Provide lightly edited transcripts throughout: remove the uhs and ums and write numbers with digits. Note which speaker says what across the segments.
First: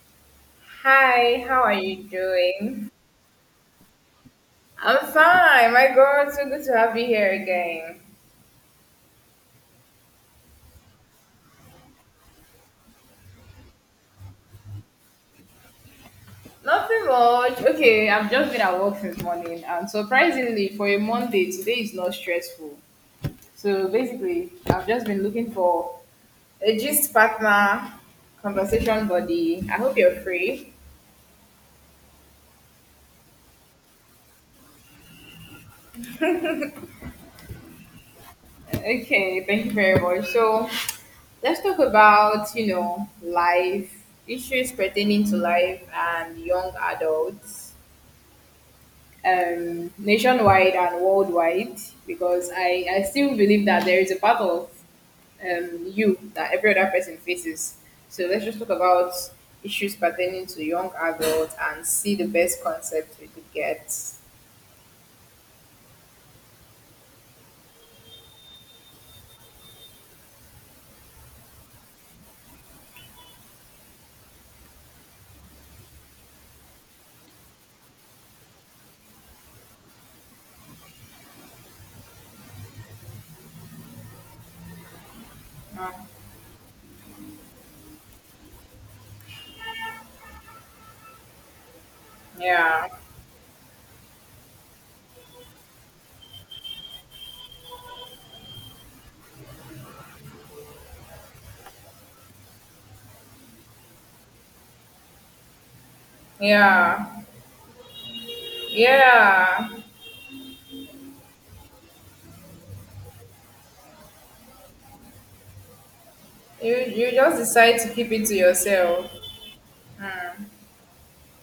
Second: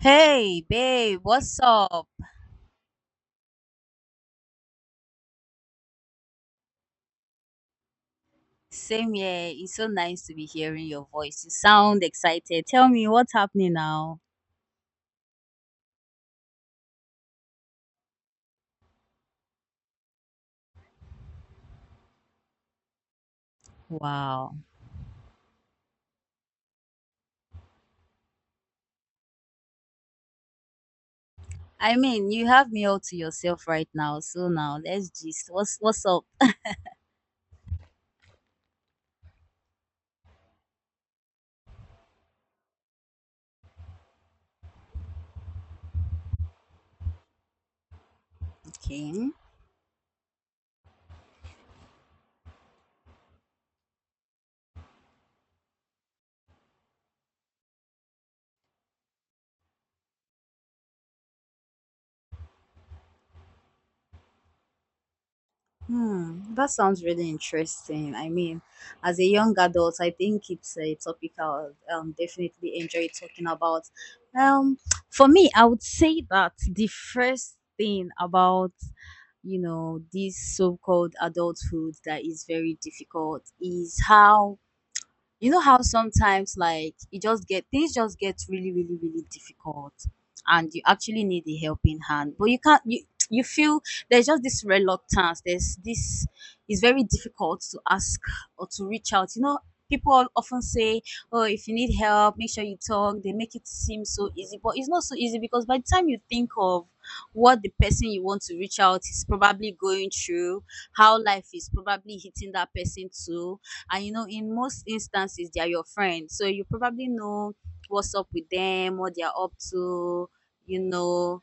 Speaker 1: Hey, babe,
Speaker 2: Hi,
Speaker 1: what's
Speaker 2: how are you
Speaker 1: up?
Speaker 2: doing? I'm fine. My God, so good to have you here again.
Speaker 1: Same here. It's so nice to be hearing your voice. You sound excited. Tell me what's happening now.
Speaker 2: Nothing much. Okay, I've just been at work since morning, and surprisingly, for a Monday, today is not stressful. So basically,
Speaker 1: Wow.
Speaker 2: I've just been looking for a gist partner, conversation buddy. I hope you're free.
Speaker 1: I mean, you have me all to yourself right now. So now let's just what's up?
Speaker 2: Okay, thank you very much. So let's talk about life issues pertaining to life and young adults,
Speaker 1: Okay.
Speaker 2: nationwide and worldwide, because I still believe that there is a part of, you, that every other person faces. So let's just talk about issues pertaining to young adults and see the best concept we could get.
Speaker 1: Hmm, that sounds really interesting. I mean, as a young adult, I think it's a topic I'll definitely enjoy talking about. Um, for me, I would say that the first thing about, you know, this so-called adulthood that is very difficult is how you know how
Speaker 2: Uh,
Speaker 1: sometimes like it just get things just get really difficult, and you actually need a helping hand, but you can't
Speaker 2: Yeah,
Speaker 1: you you feel there's just this reluctance, there's this, it's very difficult to ask or to reach out, you know. People often say, oh, if you need help, make sure you talk. They make it seem so easy, but it's not so easy, because by the time you think of
Speaker 2: yeah,
Speaker 1: what the person you want to reach out is
Speaker 2: yeah.
Speaker 1: probably going through, how life is probably hitting that person too, and you know, in most instances they are your friends, so you
Speaker 2: You
Speaker 1: probably
Speaker 2: you just
Speaker 1: know
Speaker 2: decide to keep
Speaker 1: what's
Speaker 2: it
Speaker 1: up
Speaker 2: to
Speaker 1: with them,
Speaker 2: yourself.
Speaker 1: what they are up to, you know,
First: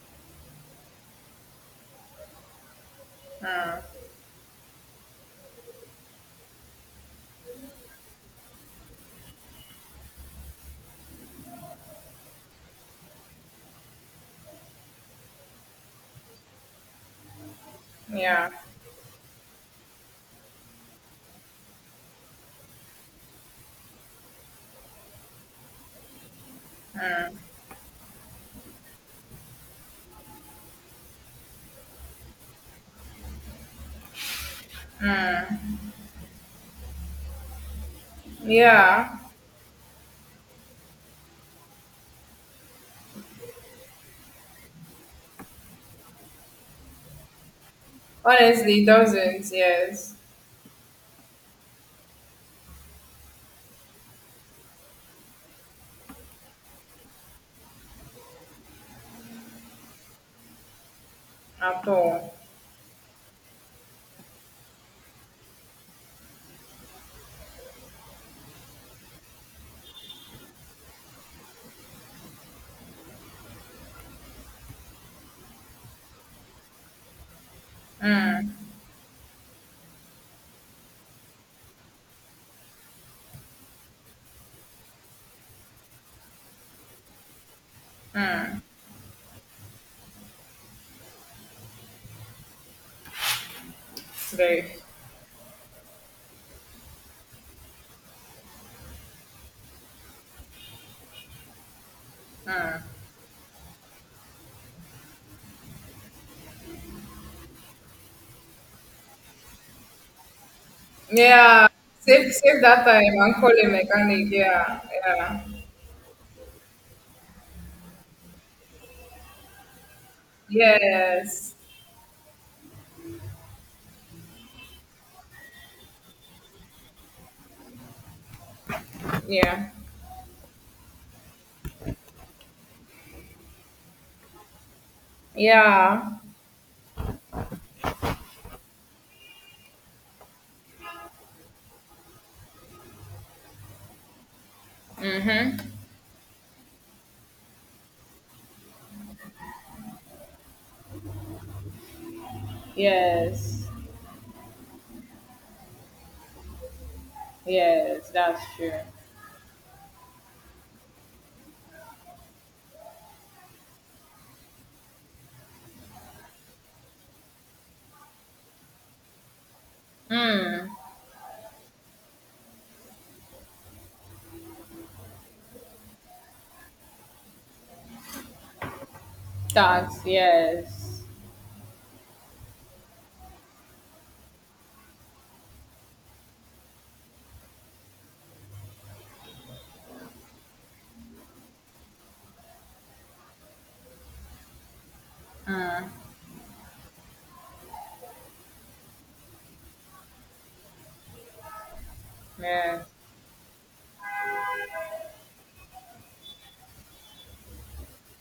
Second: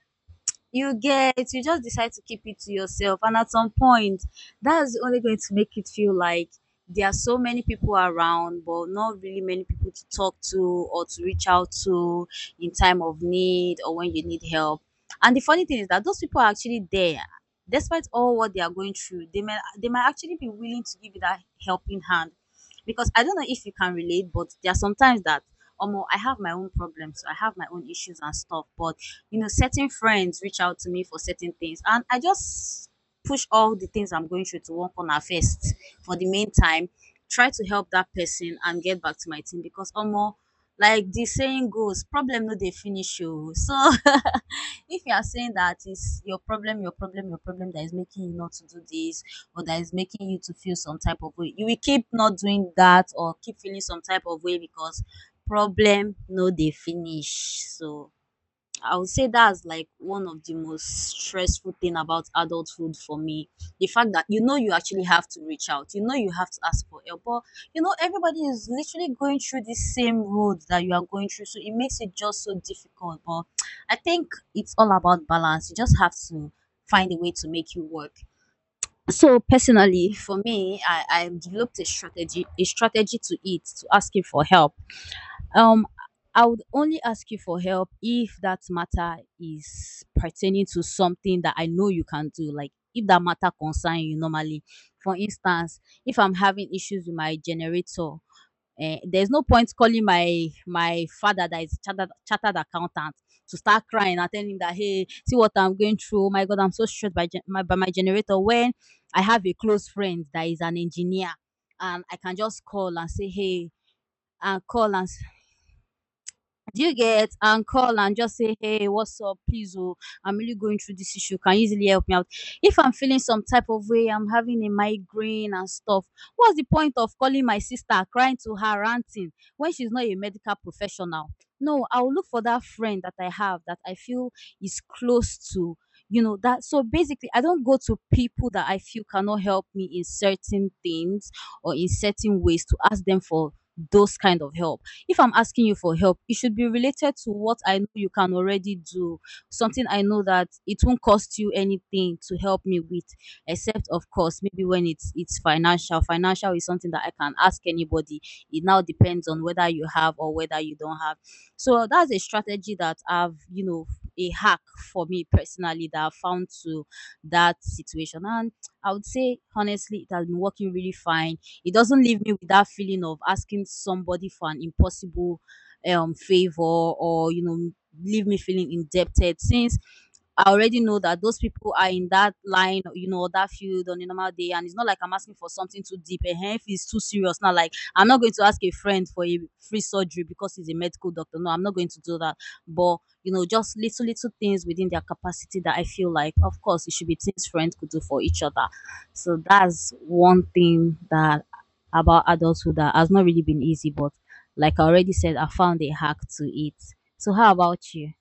Speaker 1: you get, you just decide to keep it to yourself. And at some
Speaker 2: Mm,
Speaker 1: point, that's only going to make it feel like there are so many people around, but not really many people to talk to or to reach out to in time of need or when you need help. And the funny thing is that those people are actually there. Despite all
Speaker 2: yeah,
Speaker 1: what they are going through, they might actually be willing to give you that helping hand. Because I don't know if you can relate, but there are sometimes that Omo, I have my own problems, I have my own issues and stuff, but you know, certain friends reach out to me for certain things, and I just push all the things I'm going through to one corner first. For the meantime, try to help that person and get
Speaker 2: yeah.
Speaker 1: back to my team, because almost like the saying goes, problem no they finish you. So if you are saying that it's your problem that is making you not to do
Speaker 2: Honestly, it
Speaker 1: this
Speaker 2: doesn't.
Speaker 1: or that is
Speaker 2: Yes,
Speaker 1: making you to feel some type of way, you will keep not doing that or keep feeling some type of way because problem no they finish. So I would say that's like one of the most stressful
Speaker 2: at
Speaker 1: thing about
Speaker 2: all.
Speaker 1: adulthood for me. The fact that you know you actually have to reach out, you know you have to ask for help, but you know everybody is literally going through the same road that you are going through, so it makes it just so difficult. But I think it's all about balance. You just have to find a way to make you work. So personally, for me, I developed a strategy, to asking for help. um, I would only ask you for help if that matter is pertaining to something that I know you can do, like if that matter concern you
Speaker 2: It's
Speaker 1: normally.
Speaker 2: very.
Speaker 1: For instance, if I'm having issues with my generator, eh, there's no point calling my father that is chartered accountant to start crying and telling him that hey, see what I'm going through. Oh my God, I'm so stressed by gen- by my generator. When I have a close friend that is an engineer,
Speaker 2: Yeah,
Speaker 1: and I
Speaker 2: save
Speaker 1: can
Speaker 2: save
Speaker 1: just
Speaker 2: that
Speaker 1: call and
Speaker 2: time
Speaker 1: say
Speaker 2: and call a
Speaker 1: hey,
Speaker 2: mechanic.
Speaker 1: and
Speaker 2: Yeah,
Speaker 1: call and
Speaker 2: yeah,
Speaker 1: do you get, and call and just say, hey, what's up? Please, oh, I'm really going through this issue. Can
Speaker 2: yes,
Speaker 1: you easily help me out? If I'm feeling some type of way, I'm having a migraine and stuff, what's the point of calling my sister, crying to her, ranting
Speaker 2: yeah,
Speaker 1: when she's not a medical professional? No, I'll look for that friend that I have that I feel is close to,
Speaker 2: yeah.
Speaker 1: you know, that. So basically, I don't go to people that I feel cannot help me in certain things or in certain ways to ask them for those kind of help. If I'm
Speaker 2: Mhm.
Speaker 1: asking you for help, it should be related to what I know you can already do, something I know that it won't cost you anything to help me with,
Speaker 2: Yes,
Speaker 1: except of course maybe when it's financial. Financial is something that I can ask
Speaker 2: yes,
Speaker 1: anybody.
Speaker 2: that's
Speaker 1: It
Speaker 2: true.
Speaker 1: now depends on whether you have or whether you don't have. So that's a strategy that I've, you know, a hack for me personally that I found to that situation. And I would say honestly, it has been
Speaker 2: Hmm.
Speaker 1: working really fine. It doesn't leave me with that feeling of asking somebody for an impossible favor, or you know, leave me feeling indebted, since
Speaker 2: That's,
Speaker 1: I already know
Speaker 2: yes.
Speaker 1: that those people are in that line, you know, that field on a normal day, and it's not like I'm asking for something too deep. And if it's too serious, now, like I'm not going to ask a friend for a free surgery because he's a medical doctor. No, I'm not going to do that. But you know, just little little things within their capacity that I
Speaker 2: Hmm.
Speaker 1: feel like, of course, it should be things friends could do for each other. So that's one thing that about adulthood
Speaker 2: Yeah.
Speaker 1: that has not really been easy, but like I already said, I found a hack to it. So how about you?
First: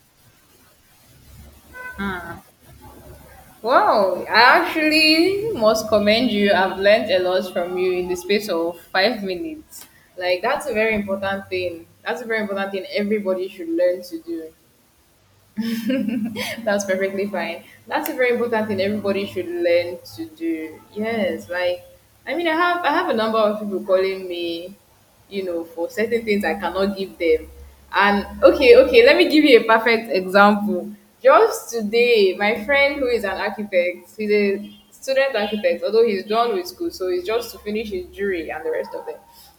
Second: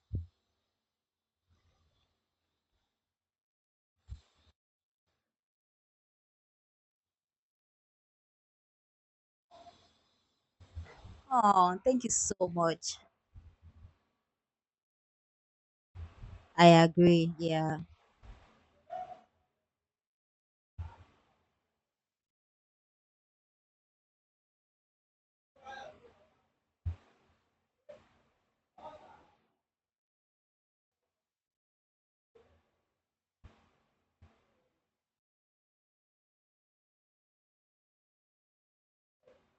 Speaker 2: Wow, I actually must commend you. I've learned a lot from you in the space of 5 minutes. Like, that's a very important
Speaker 1: Oh,
Speaker 2: thing.
Speaker 1: thank you
Speaker 2: That's a
Speaker 1: so
Speaker 2: very important thing
Speaker 1: much.
Speaker 2: everybody should learn to do.
Speaker 1: I
Speaker 2: That's perfectly
Speaker 1: agree.
Speaker 2: fine.
Speaker 1: Yeah.
Speaker 2: That's a very important thing everybody should learn to do. Yes, like, I mean, I have a number of people calling me, you know, for certain things I cannot give them. And okay, let me give you a perfect example. Just today, my friend who is an architect, he's a student architect, although he's done with school, so he's just to finish his jury and the rest of them.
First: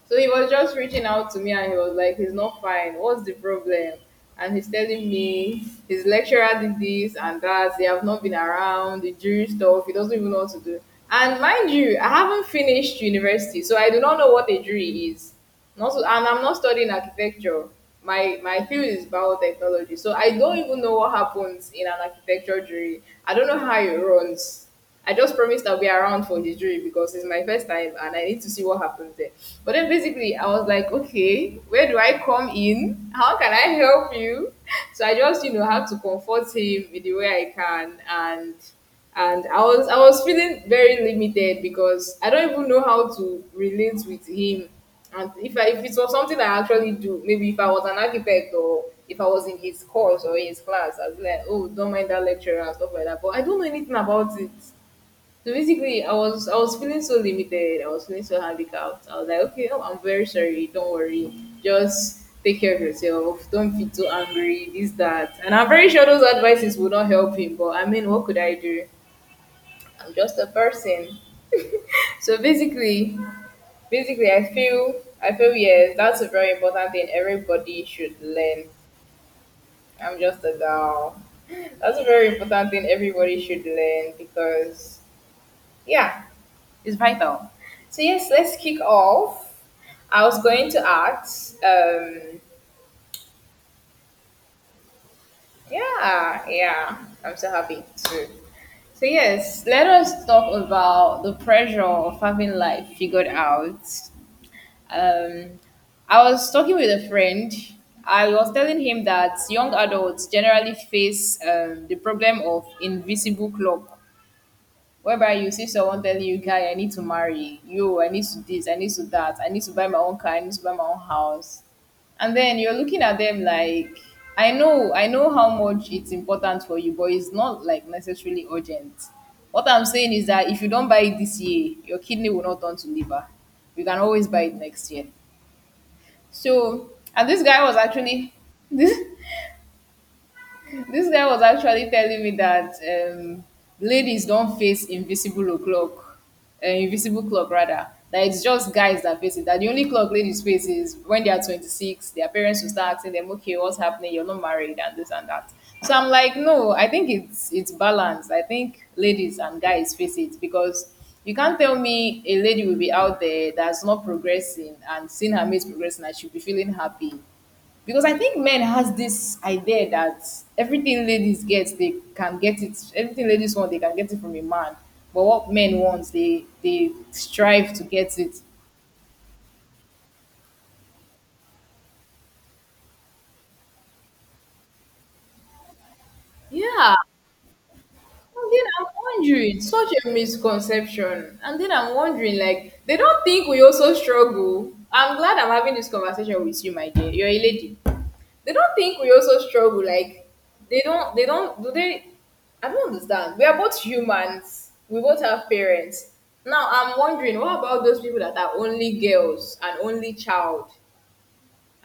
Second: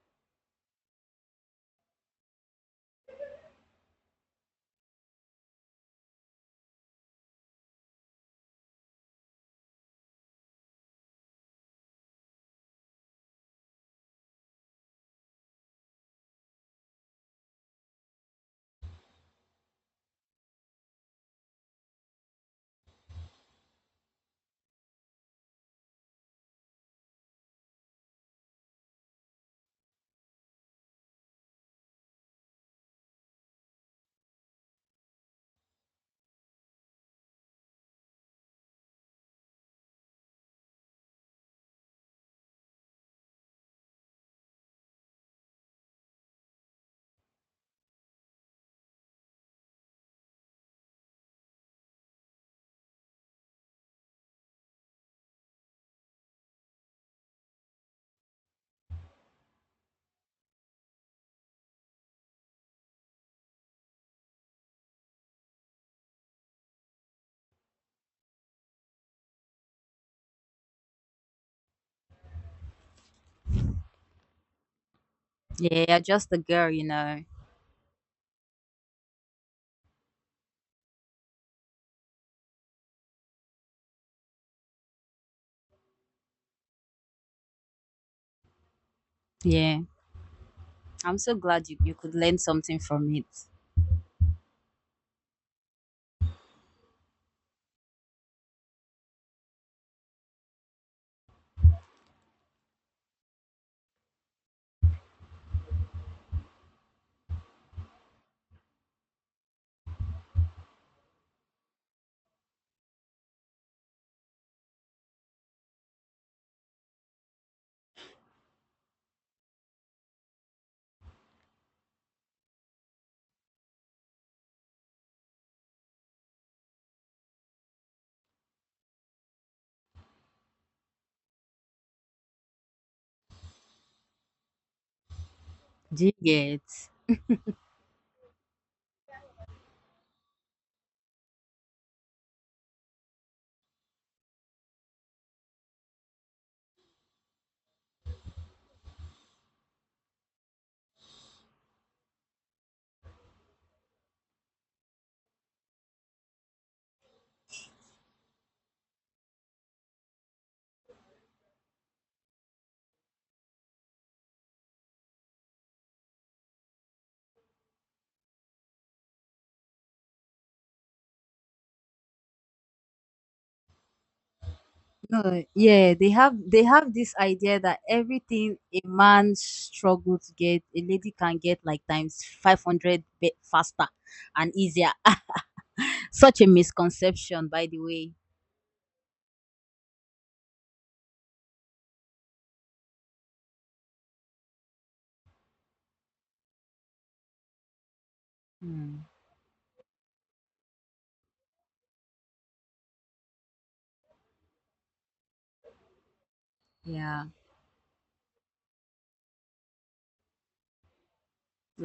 Speaker 2: So he was just reaching out to me and he was like, he's not fine. What's the problem? And he's telling me his lecturer did this and that. They have not been around, the jury stuff. He doesn't even know what to do. And mind you, I haven't finished university, so I do not know what a jury is not to, and I'm not studying architecture. My field is biotechnology, so I don't even know what happens in an architecture jury. I don't know how it runs. I just promised I'll be around for the jury because it's my first time and I need to see what happens there. But then basically, I was like, okay, where do I come in? How can I help you? So I just, you know, had to comfort him in the way I can. And I was feeling very limited because I don't even know how to relate with him. And if it was something I actually do, maybe if I was an architect or if I was in his course or in his class, I'd be like, oh, don't mind that lecturer and stuff like that. But I don't know anything about it. So basically, I was feeling so limited. I was feeling so handicapped. I was like, okay, oh, I'm very sorry. Don't worry. Just take care of yourself. Don't be too angry. This that. And I'm very sure those advices would not help him. But I mean, what could I do? I'm just a person. So basically, I feel
Speaker 1: Yeah,
Speaker 2: yes,
Speaker 1: you're
Speaker 2: that's a
Speaker 1: just a
Speaker 2: very
Speaker 1: girl, you
Speaker 2: important thing
Speaker 1: know.
Speaker 2: everybody should learn. I'm just a girl. That's a very important thing everybody should learn because, yeah, it's vital. So yes, let's kick off.
Speaker 1: Yeah.
Speaker 2: I was going to
Speaker 1: I'm so
Speaker 2: ask.
Speaker 1: glad you could learn something from it.
Speaker 2: Yeah, yeah, I'm so happy too. So yes, let us talk about the pressure of having life figured out. Um, I was talking with a friend. I was telling him that young adults generally face, the problem of invisible clock, whereby you see someone telling you, "Guy, I need to marry you. I need to this. I need to that. I need to buy my own car. I need to buy my own house." And then you're looking at them like, I know how much it's important for you, but it's not like necessarily urgent. What I'm saying is that if you don't buy it this year, your kidney will not turn to liver. You can always buy it next year.
Speaker 1: Do you get?
Speaker 2: So, and this guy was actually, this this guy was actually telling me that, ladies don't face invisible o'clock, invisible clock rather. That it's just guys that face it. That the only clock ladies face is when they are 26. Their parents will start asking them, "Okay, what's happening? You're not married and this and that." So I'm like, no, I think it's balanced. I think ladies and guys face it because you can't tell me a lady will be out there that's not progressing and seeing her mates progressing and she'll be feeling happy, because I think men has this idea that everything ladies get, they can get it. Everything ladies want, they can get it from a man. But
Speaker 1: No,
Speaker 2: what men
Speaker 1: yeah, they
Speaker 2: want,
Speaker 1: have
Speaker 2: they
Speaker 1: they
Speaker 2: they
Speaker 1: have this idea
Speaker 2: strive
Speaker 1: that
Speaker 2: to get it.
Speaker 1: everything a man struggle to get, a lady can get like times 500 bit faster and easier. Such a
Speaker 2: Yeah.
Speaker 1: misconception, by the
Speaker 2: And then I'm wondering, such a misconception. And then I'm wondering, like, they don't think we also struggle. I'm glad I'm having this conversation with you, my dear. You're a lady. They
Speaker 1: way.
Speaker 2: don't think we also struggle, like they don't do they? I don't understand. We are both humans, we both have parents. Now I'm
Speaker 1: Yeah,
Speaker 2: wondering, what about those people that are only girls and only child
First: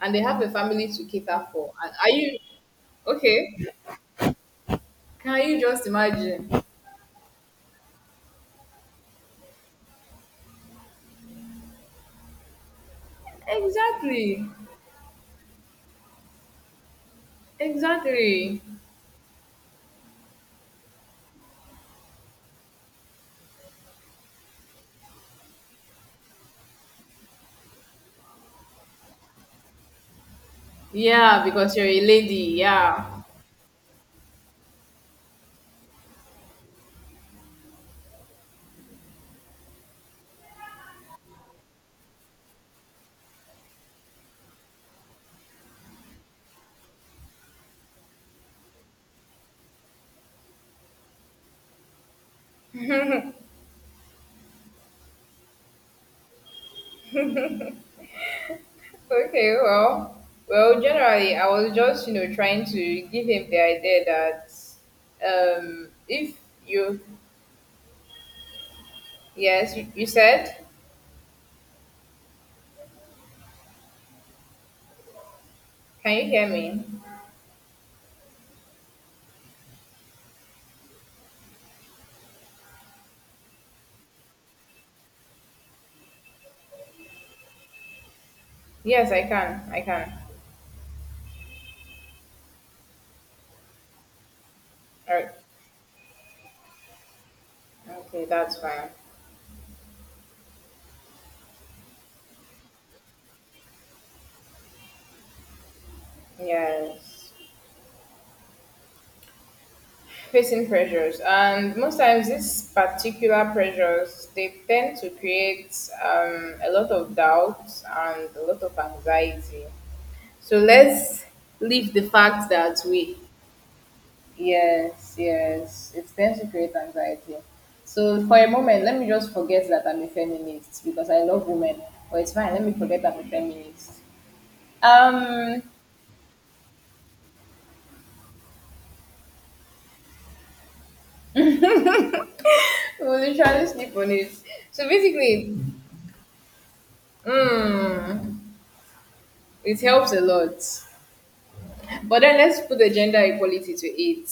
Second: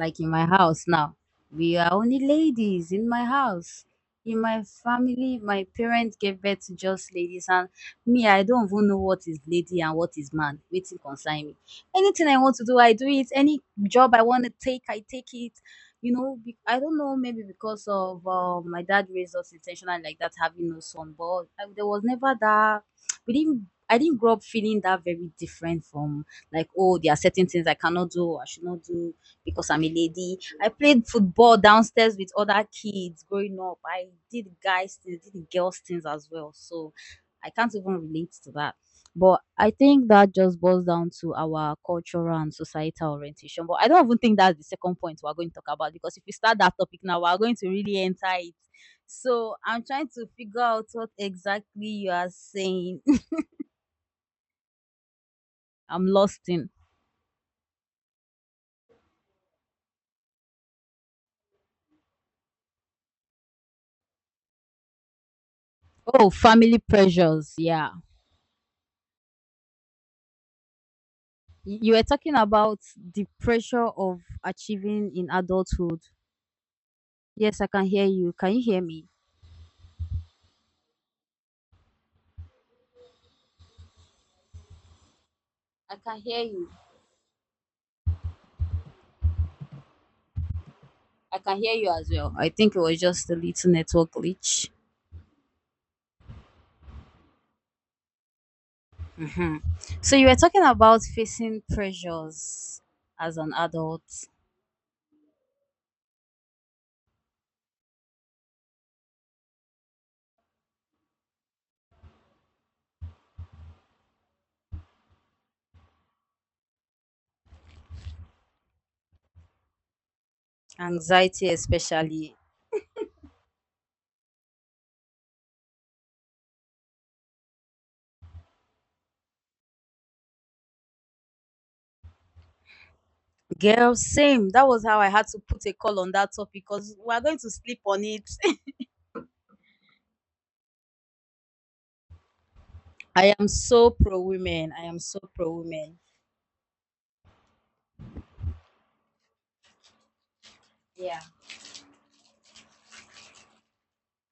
Speaker 2: and they
Speaker 1: in
Speaker 2: have
Speaker 1: my
Speaker 2: a
Speaker 1: house
Speaker 2: family to
Speaker 1: now.
Speaker 2: cater for,
Speaker 1: We
Speaker 2: and
Speaker 1: are
Speaker 2: are
Speaker 1: only
Speaker 2: you
Speaker 1: ladies in my
Speaker 2: okay?
Speaker 1: house. In my family,
Speaker 2: Can you
Speaker 1: my
Speaker 2: just
Speaker 1: parents gave
Speaker 2: imagine?
Speaker 1: birth to just ladies, and me, I don't even know what is lady and what is man. Waiting concern me. Anything I want to do, I do it. Any job I
Speaker 2: Exactly.
Speaker 1: want to take, I take it. You know, be- I don't know, maybe because of
Speaker 2: Exactly.
Speaker 1: my dad raised us intentionally like that, having no son, but I, there was never that. We didn't. I didn't grow up feeling that very different from like, oh, there are certain things I cannot do, I should not do because I'm a lady. I played
Speaker 2: Yeah,
Speaker 1: football
Speaker 2: because you're a
Speaker 1: downstairs with
Speaker 2: lady,
Speaker 1: other
Speaker 2: yeah.
Speaker 1: kids growing up. I did guys things, did girls things as well. So I can't even relate to that. But I think that just boils down to our cultural and societal orientation. But I don't even think that's the second point we're going to talk about, because if we start that topic now, we're going to really enter it. So I'm trying to figure out what exactly you are saying. I'm lost in.
Speaker 2: Okay, well, generally, I was just, you know, trying to give him the idea that,
Speaker 1: Oh,
Speaker 2: if
Speaker 1: family
Speaker 2: you,
Speaker 1: pressures. Yeah,
Speaker 2: you said,
Speaker 1: you were talking about the pressure of achieving in adulthood.
Speaker 2: can you hear me?
Speaker 1: Yes, I can hear you. Can you hear me? I can hear you.
Speaker 2: Yes, I can.
Speaker 1: I can hear you as well. I think it was just a little network glitch.
Speaker 2: All right. Okay, that's fine.
Speaker 1: Hmm. So you were talking about facing pressures as an adult,
Speaker 2: Yes. Facing pressures, and most times these particular pressures, they tend to create, a lot of doubts and a lot of anxiety. So let's
Speaker 1: anxiety
Speaker 2: leave the
Speaker 1: especially.
Speaker 2: fact that we— Yes, yes. It tends to create anxiety. So for a moment, let me just forget that I'm a feminist because I love women. But it's fine, let me forget I'm a feminist.
Speaker 1: Girl, same. That was how I had to
Speaker 2: Um
Speaker 1: put a call on that topic because we are going to sleep on it.
Speaker 2: we'll
Speaker 1: I am
Speaker 2: literally
Speaker 1: so
Speaker 2: sleep on
Speaker 1: pro
Speaker 2: it.
Speaker 1: women. I
Speaker 2: So
Speaker 1: am so pro
Speaker 2: basically,
Speaker 1: women.
Speaker 2: mm, it helps a lot. But then let's put the gender equality to it.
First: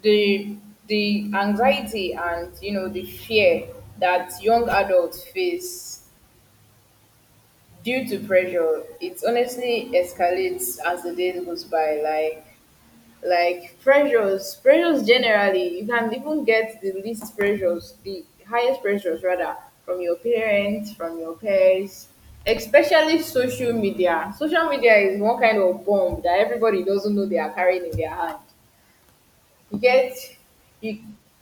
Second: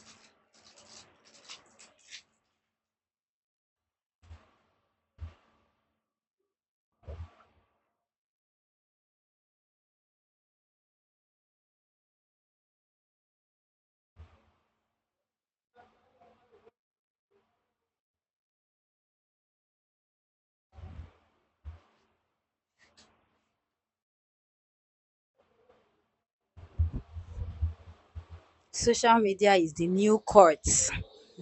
Speaker 2: The the anxiety and, you know, the fear that young adults face due to pressure, it honestly escalates as the day goes by. Like, pressures generally, you can even get the least pressures, the highest pressures rather, from your parents, from your peers, especially social media. Social media is one kind of bomb that everybody doesn't know they are carrying in their hand.
Speaker 1: Social media is
Speaker 2: You
Speaker 1: the
Speaker 2: get,
Speaker 1: new court,
Speaker 2: you,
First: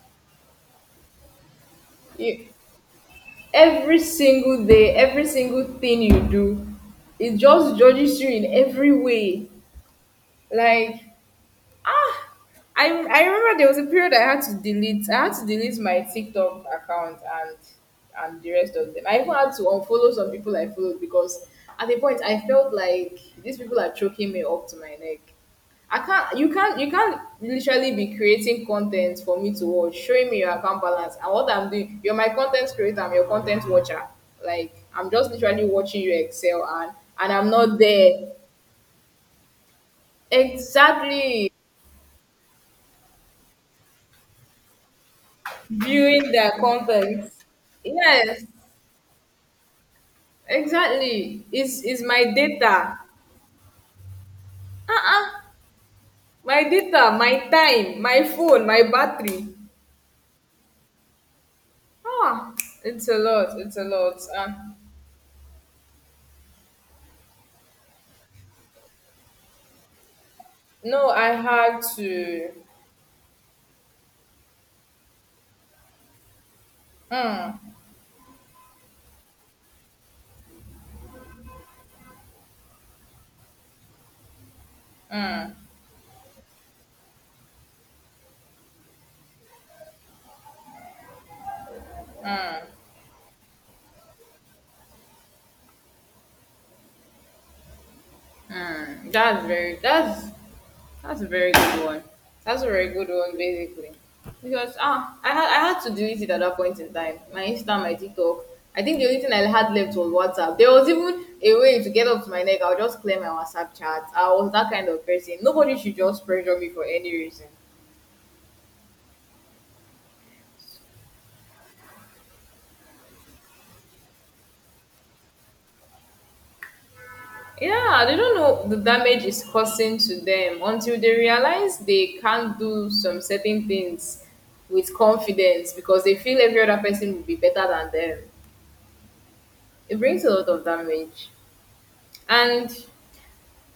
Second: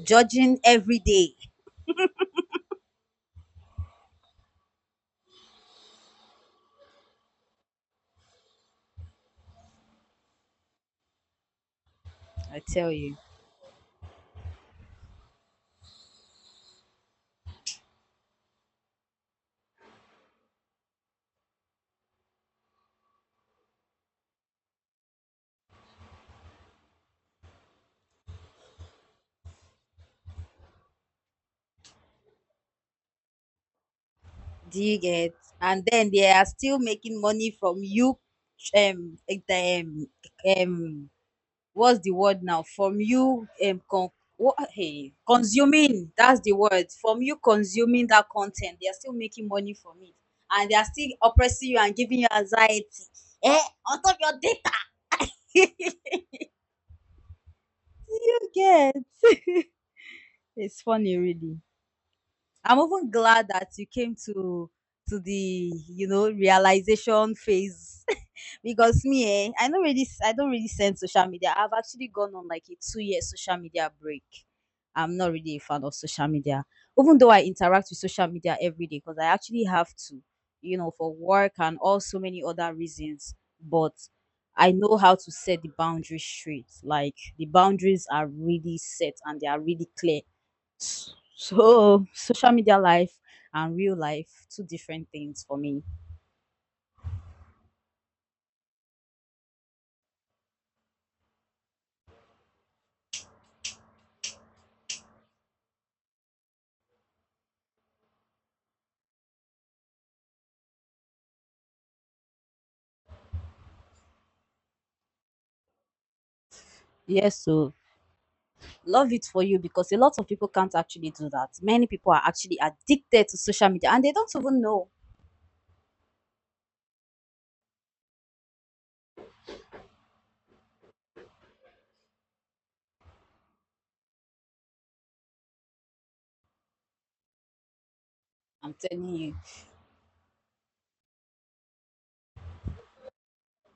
Speaker 1: judging every day.
Speaker 2: you every single day, every single thing you do, it just judges you in every way. Like, ah,
Speaker 1: I
Speaker 2: I
Speaker 1: tell you.
Speaker 2: I remember there was a period I had to delete. I had to delete my TikTok account and the rest of them. I even had to unfollow some people I followed because at a point I felt like these people are choking me up to my neck. I can't. You can't. You can't literally be creating content for me to watch, showing me your account balance and what I'm doing. You're my content creator. I'm your content watcher.
Speaker 1: Do
Speaker 2: Like
Speaker 1: you
Speaker 2: I'm just
Speaker 1: get?
Speaker 2: literally
Speaker 1: And
Speaker 2: watching
Speaker 1: then
Speaker 2: you
Speaker 1: they are
Speaker 2: excel,
Speaker 1: still making
Speaker 2: and I'm
Speaker 1: money
Speaker 2: not
Speaker 1: from you.
Speaker 2: there.
Speaker 1: Um, eh, um, um,
Speaker 2: Exactly.
Speaker 1: what's the word now? From you, con- what, hey, consuming.
Speaker 2: Viewing
Speaker 1: That's
Speaker 2: their
Speaker 1: the word. From
Speaker 2: content.
Speaker 1: you consuming that
Speaker 2: Yes,
Speaker 1: content, they are still making money from it, and they are still
Speaker 2: exactly.
Speaker 1: oppressing you
Speaker 2: Is
Speaker 1: and
Speaker 2: is
Speaker 1: giving you
Speaker 2: my
Speaker 1: anxiety.
Speaker 2: data.
Speaker 1: Eh, on top of your data.
Speaker 2: Uh-uh. My data, my time, my phone, my
Speaker 1: Yes,
Speaker 2: battery.
Speaker 1: it's funny, really.
Speaker 2: Ah,
Speaker 1: I'm
Speaker 2: it's
Speaker 1: even
Speaker 2: a
Speaker 1: glad
Speaker 2: lot.
Speaker 1: that
Speaker 2: It's a
Speaker 1: you came
Speaker 2: lot.
Speaker 1: to the, you know, realization phase, because me eh, I don't really send
Speaker 2: No,
Speaker 1: social
Speaker 2: I
Speaker 1: media. I've
Speaker 2: had
Speaker 1: actually gone on
Speaker 2: to.
Speaker 1: like a 2 year social media break. I'm not really a fan of social media, even though I
Speaker 2: Hmm.
Speaker 1: interact with social media every day because I actually have to, you know, for work and also many other reasons. But I know how to set the boundaries straight. Like the boundaries are really set and they are really clear. S- so, social media life and real life, two different things for me.
Speaker 2: Hmm. That's a very good one. That's a very good one, basically, because ah, I had to delete it at that point in time. My Insta, my TikTok. I think the only thing I had left was WhatsApp. There was even a way to get up to my neck. I'll just clear my WhatsApp chat. I was that kind of person. Nobody should just pressure me for any
Speaker 1: Yes,
Speaker 2: reason.
Speaker 1: so love it for you because a lot of people can't actually do that. Many people are actually addicted to social media and they don't even know.
Speaker 2: Yeah, they don't know the damage is causing to them until they realize they can't do some certain things with confidence because they feel every other person will be better than them.
Speaker 1: I'm telling you.
Speaker 2: It brings a lot of damage. And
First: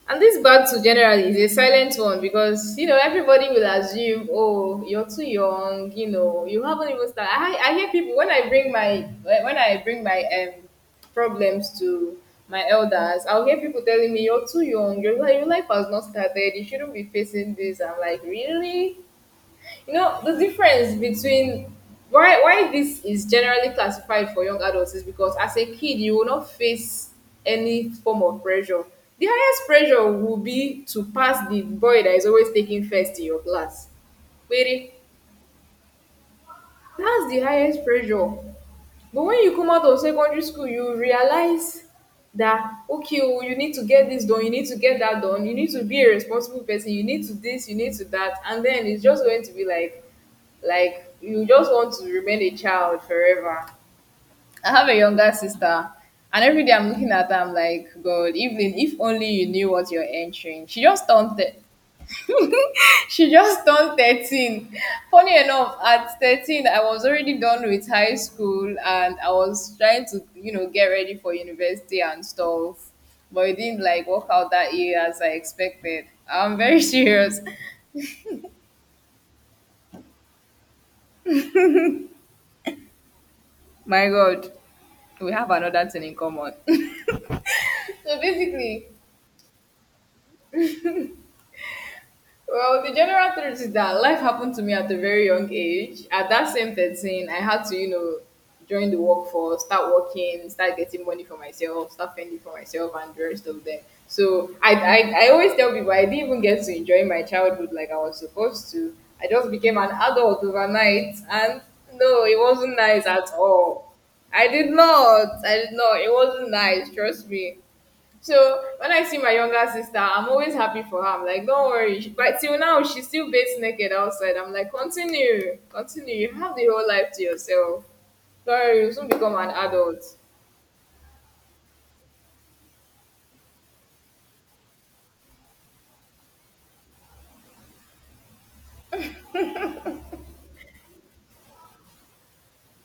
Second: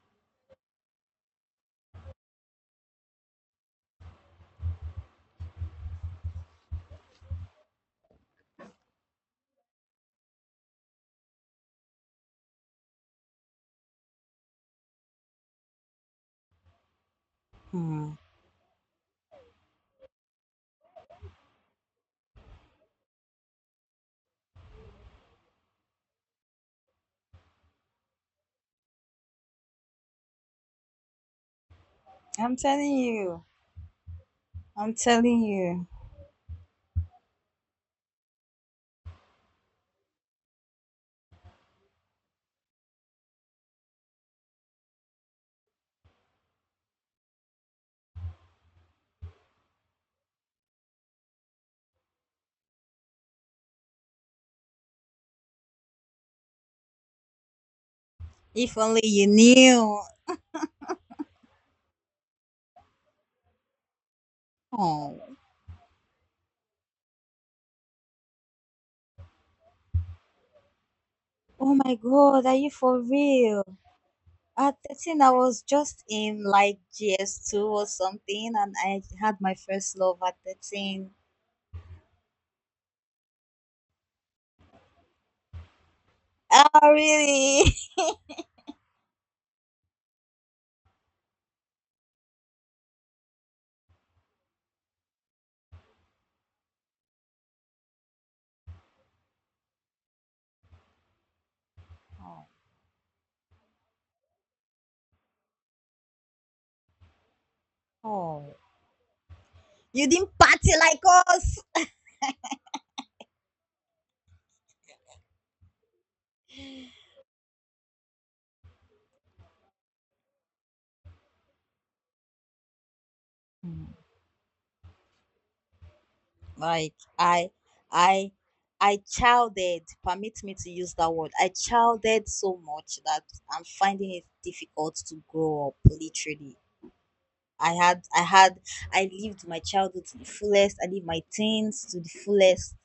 Speaker 2: and this battle generally is a silent one because you know everybody will assume, oh, you're too young, you know, you haven't even started. I hear people when I bring my, problems to my elders, I'll hear people telling me, you're too young, your life has not started, you shouldn't be facing this. I'm like, really? You know, the difference between, why this is generally classified for young adults is because as a kid you will not face any form of pressure. The highest pressure will be to pass the boy that is always taking first in your
Speaker 1: So,
Speaker 2: class. Really? That's the highest pressure. But when you come out of secondary school, you realize that okay, oh, you need to get this done, you need to get that done, you need to be a responsible person, you need to this, you need to that, and then it's just going to be like you just want to remain a child forever. I have a younger sister, and every day I'm looking at her, I'm like, God, Evelyn,
Speaker 1: if
Speaker 2: if
Speaker 1: only you
Speaker 2: only you knew what
Speaker 1: knew.
Speaker 2: you're entering. She just turned she just turned 13.
Speaker 1: Oh,
Speaker 2: Funny enough, at 13, I was already done with high school and I was trying to, you know, get ready for
Speaker 1: oh my
Speaker 2: university and
Speaker 1: God, are you
Speaker 2: stuff.
Speaker 1: for
Speaker 2: But it
Speaker 1: real?
Speaker 2: didn't like work out that
Speaker 1: At
Speaker 2: year as
Speaker 1: 13,
Speaker 2: I
Speaker 1: I was just
Speaker 2: expected.
Speaker 1: in
Speaker 2: I'm
Speaker 1: like
Speaker 2: very serious.
Speaker 1: GS2 or something, and I had my first love at 13.
Speaker 2: My God, we have another thing in common.
Speaker 1: Oh, really?
Speaker 2: So basically, well, the general truth is that life happened to me at a very young age. At that same 13, I had to, you know, join the workforce, start working, start getting money for myself, start fending
Speaker 1: Oh,
Speaker 2: for myself, and the rest of them. So, I always tell people I didn't even get to enjoy my childhood like I was
Speaker 1: oh,
Speaker 2: supposed to. I just became an
Speaker 1: you didn't
Speaker 2: adult
Speaker 1: party like
Speaker 2: overnight,
Speaker 1: us.
Speaker 2: and no, it wasn't nice at all. I did not. I did not. It wasn't nice. Trust me. So when I see my younger sister, I'm always happy for her. I'm like, don't worry. She— But till now, she still bathes naked
Speaker 1: Mm.
Speaker 2: outside. I'm like, continue, continue. You have the whole
Speaker 1: Like
Speaker 2: life to
Speaker 1: I
Speaker 2: yourself.
Speaker 1: I
Speaker 2: Don't worry, you'll
Speaker 1: I
Speaker 2: soon become an
Speaker 1: childed,
Speaker 2: adult.
Speaker 1: permit me to use that word. I childed so much that I'm finding it difficult to grow up, literally. I had I had I lived my childhood to the fullest. I lived my teens to the fullest,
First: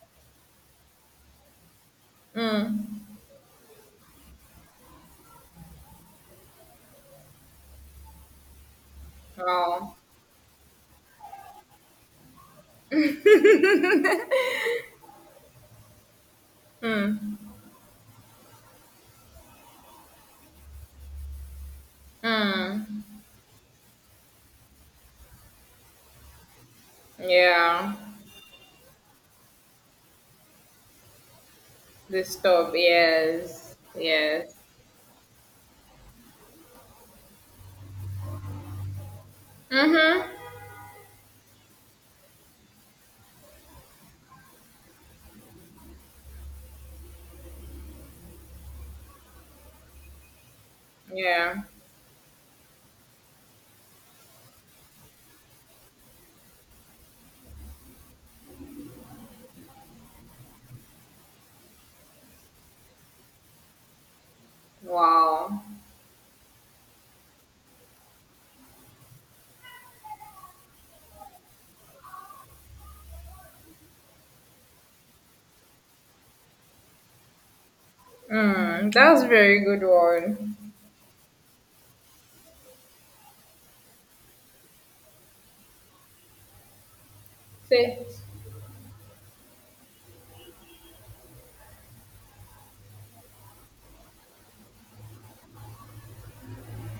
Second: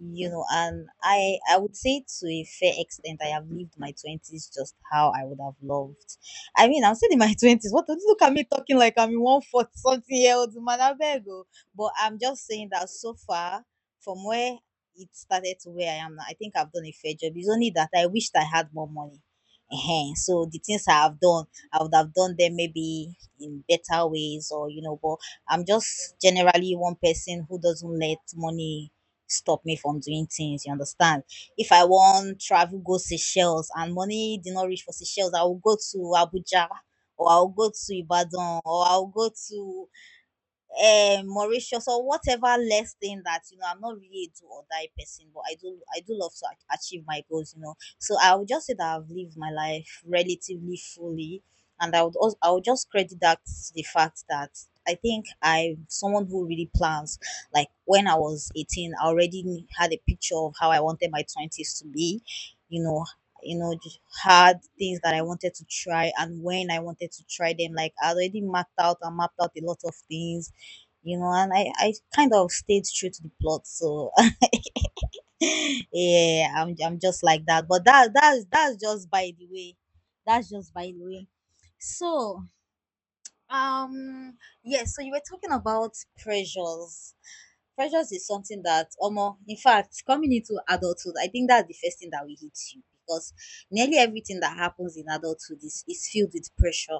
Speaker 1: you know, and I would say to a fair extent I have lived my twenties just how I would have loved. I mean, I'm still in my twenties. What, look at me talking like I'm in 140
Speaker 2: Wow.
Speaker 1: something year old man, I beg oh. But I'm just saying that so far from where it started to where I am now, I think I've done a fair job.
Speaker 2: Hmm.
Speaker 1: It's only that I wished I had more money. Ehen, so the things I have done I would have done them
Speaker 2: Hmm.
Speaker 1: maybe in better ways, or you know, but I'm just generally one person who
Speaker 2: Yeah.
Speaker 1: doesn't let money stop me from doing things, you understand? If I
Speaker 2: This
Speaker 1: want
Speaker 2: stuff.
Speaker 1: travel, go Seychelles
Speaker 2: Yes.
Speaker 1: and money did
Speaker 2: Yes.
Speaker 1: not reach for Seychelles, I will go to Abuja or I'll go to Ibadan or I'll go to
Speaker 2: Mm-hmm.
Speaker 1: Mauritius or whatever less thing that you know I'm not really a do or die person, but I do love to achieve my goals, you know. So I would just say that I've lived my life relatively fully,
Speaker 2: Yeah.
Speaker 1: and I would just credit that to the fact that I think I'm someone who really plans. Like when I was 18, I already had a picture of how I wanted my 20s to be, you know. You know, just had things that I wanted
Speaker 2: Wow.
Speaker 1: to try and when I wanted to try them. Like I already mapped out a lot of things you know, and I kind of stayed true to the plot. So yeah, I'm just like that. But that's
Speaker 2: Hmm.
Speaker 1: just
Speaker 2: That's
Speaker 1: by the
Speaker 2: very
Speaker 1: way.
Speaker 2: good
Speaker 1: That's
Speaker 2: one.
Speaker 1: just by the way. So um yes, so you were talking about pressures.
Speaker 2: Say.
Speaker 1: Pressures is something that omo, in fact coming into adulthood I think that's the first thing that will hit you, because nearly everything that happens in adulthood is filled with pressure.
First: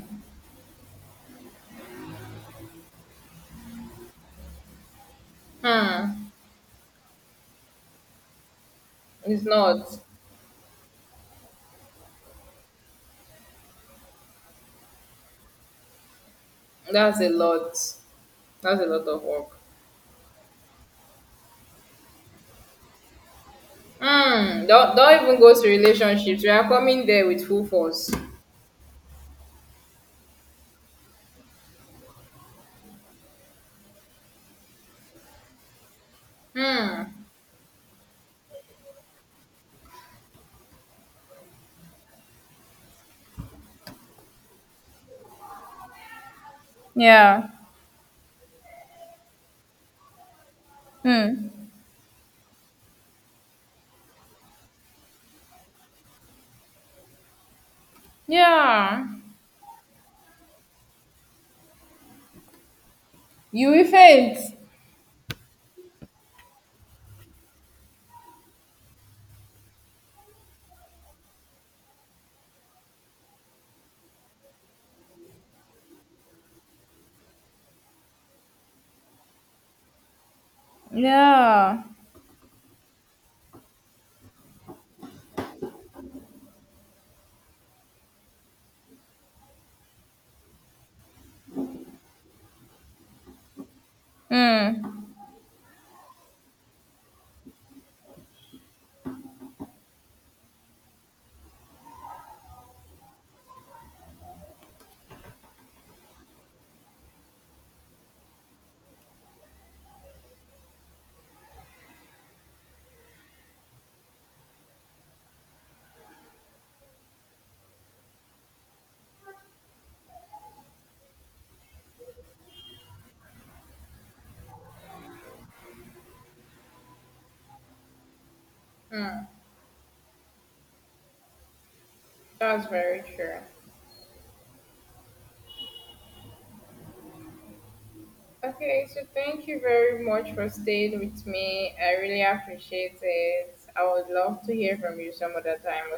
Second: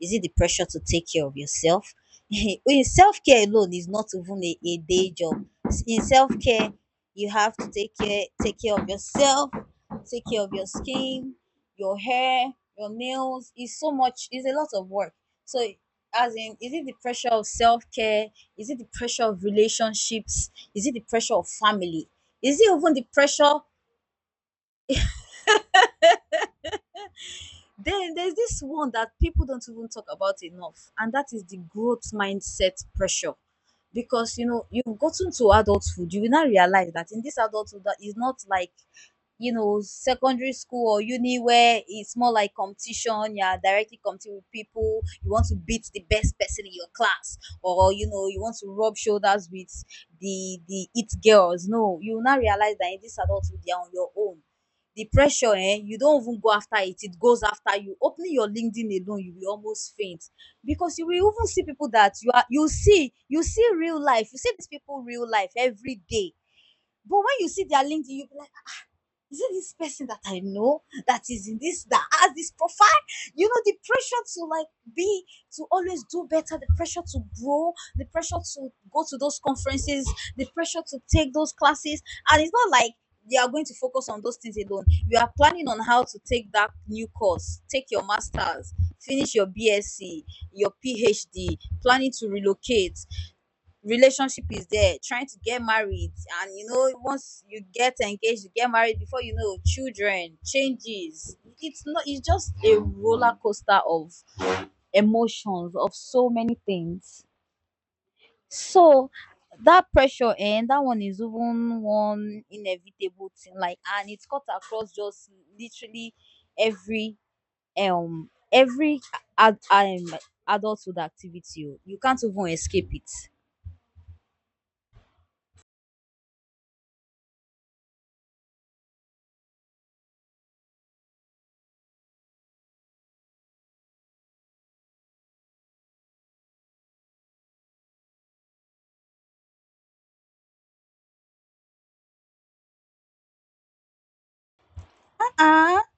Speaker 1: Is it the pressure to take care of yourself? In self-care alone is not even a day job. In
Speaker 2: Hmm.
Speaker 1: self-care, you have to take care of
Speaker 2: It's
Speaker 1: yourself,
Speaker 2: not.
Speaker 1: take care of your skin, your hair, your nails. It's so much, it's a lot of work. So as in, is it the
Speaker 2: That's a
Speaker 1: pressure of
Speaker 2: lot.
Speaker 1: self-care, is it
Speaker 2: That's a
Speaker 1: the
Speaker 2: lot of
Speaker 1: pressure of
Speaker 2: work.
Speaker 1: relationships? Is it the pressure of family? Is it even the pressure?
Speaker 2: Hmm. Don't even go to relationships. We are coming there with full force.
Speaker 1: Then there's this one that people don't even talk about enough, and that is the growth mindset pressure. Because you know, you've gotten to adulthood, you will now realize that in
Speaker 2: Hmm.
Speaker 1: this adulthood that is not like, you know, secondary school or uni where it's more like competition, you're directly competing with people, you want to beat the best person in your class,
Speaker 2: Yeah.
Speaker 1: or you know, you want to rub shoulders with the it
Speaker 2: Hmm.
Speaker 1: girls. No, you will now realize that in this adulthood you're on your own. The pressure, eh, you don't even go after it, it goes after you. Opening your
Speaker 2: Yeah.
Speaker 1: LinkedIn alone, you will almost faint. Because you will even see people that you see, you see
Speaker 2: You will
Speaker 1: real life,
Speaker 2: faint.
Speaker 1: you see these people real life every day. But when you see their LinkedIn, you be like, is it this person that I know that is in this that has this profile? You know, the pressure to be, to always do better, the pressure to grow, the pressure to go to those conferences, the pressure to take those
Speaker 2: Yeah.
Speaker 1: classes. And it's not like you are going to focus on those things alone. You are planning on how to take that new course, take your masters, finish your BSc, your PhD, planning to relocate, relationship is there
Speaker 2: Hmm.
Speaker 1: trying to get married, and you know once you get engaged you get married before you know children changes, it's not, it's just a roller coaster of emotions, of so many things. So that pressure, and that one is even one inevitable thing, like, and it's cut across just literally every um every ad, um adulthood activity oh. You can't even escape it.
Speaker 2: Hmm. That's very true. Okay, so thank you very much for staying with me. I really appreciate it. I would love to hear from you some other time,
Speaker 1: Ah.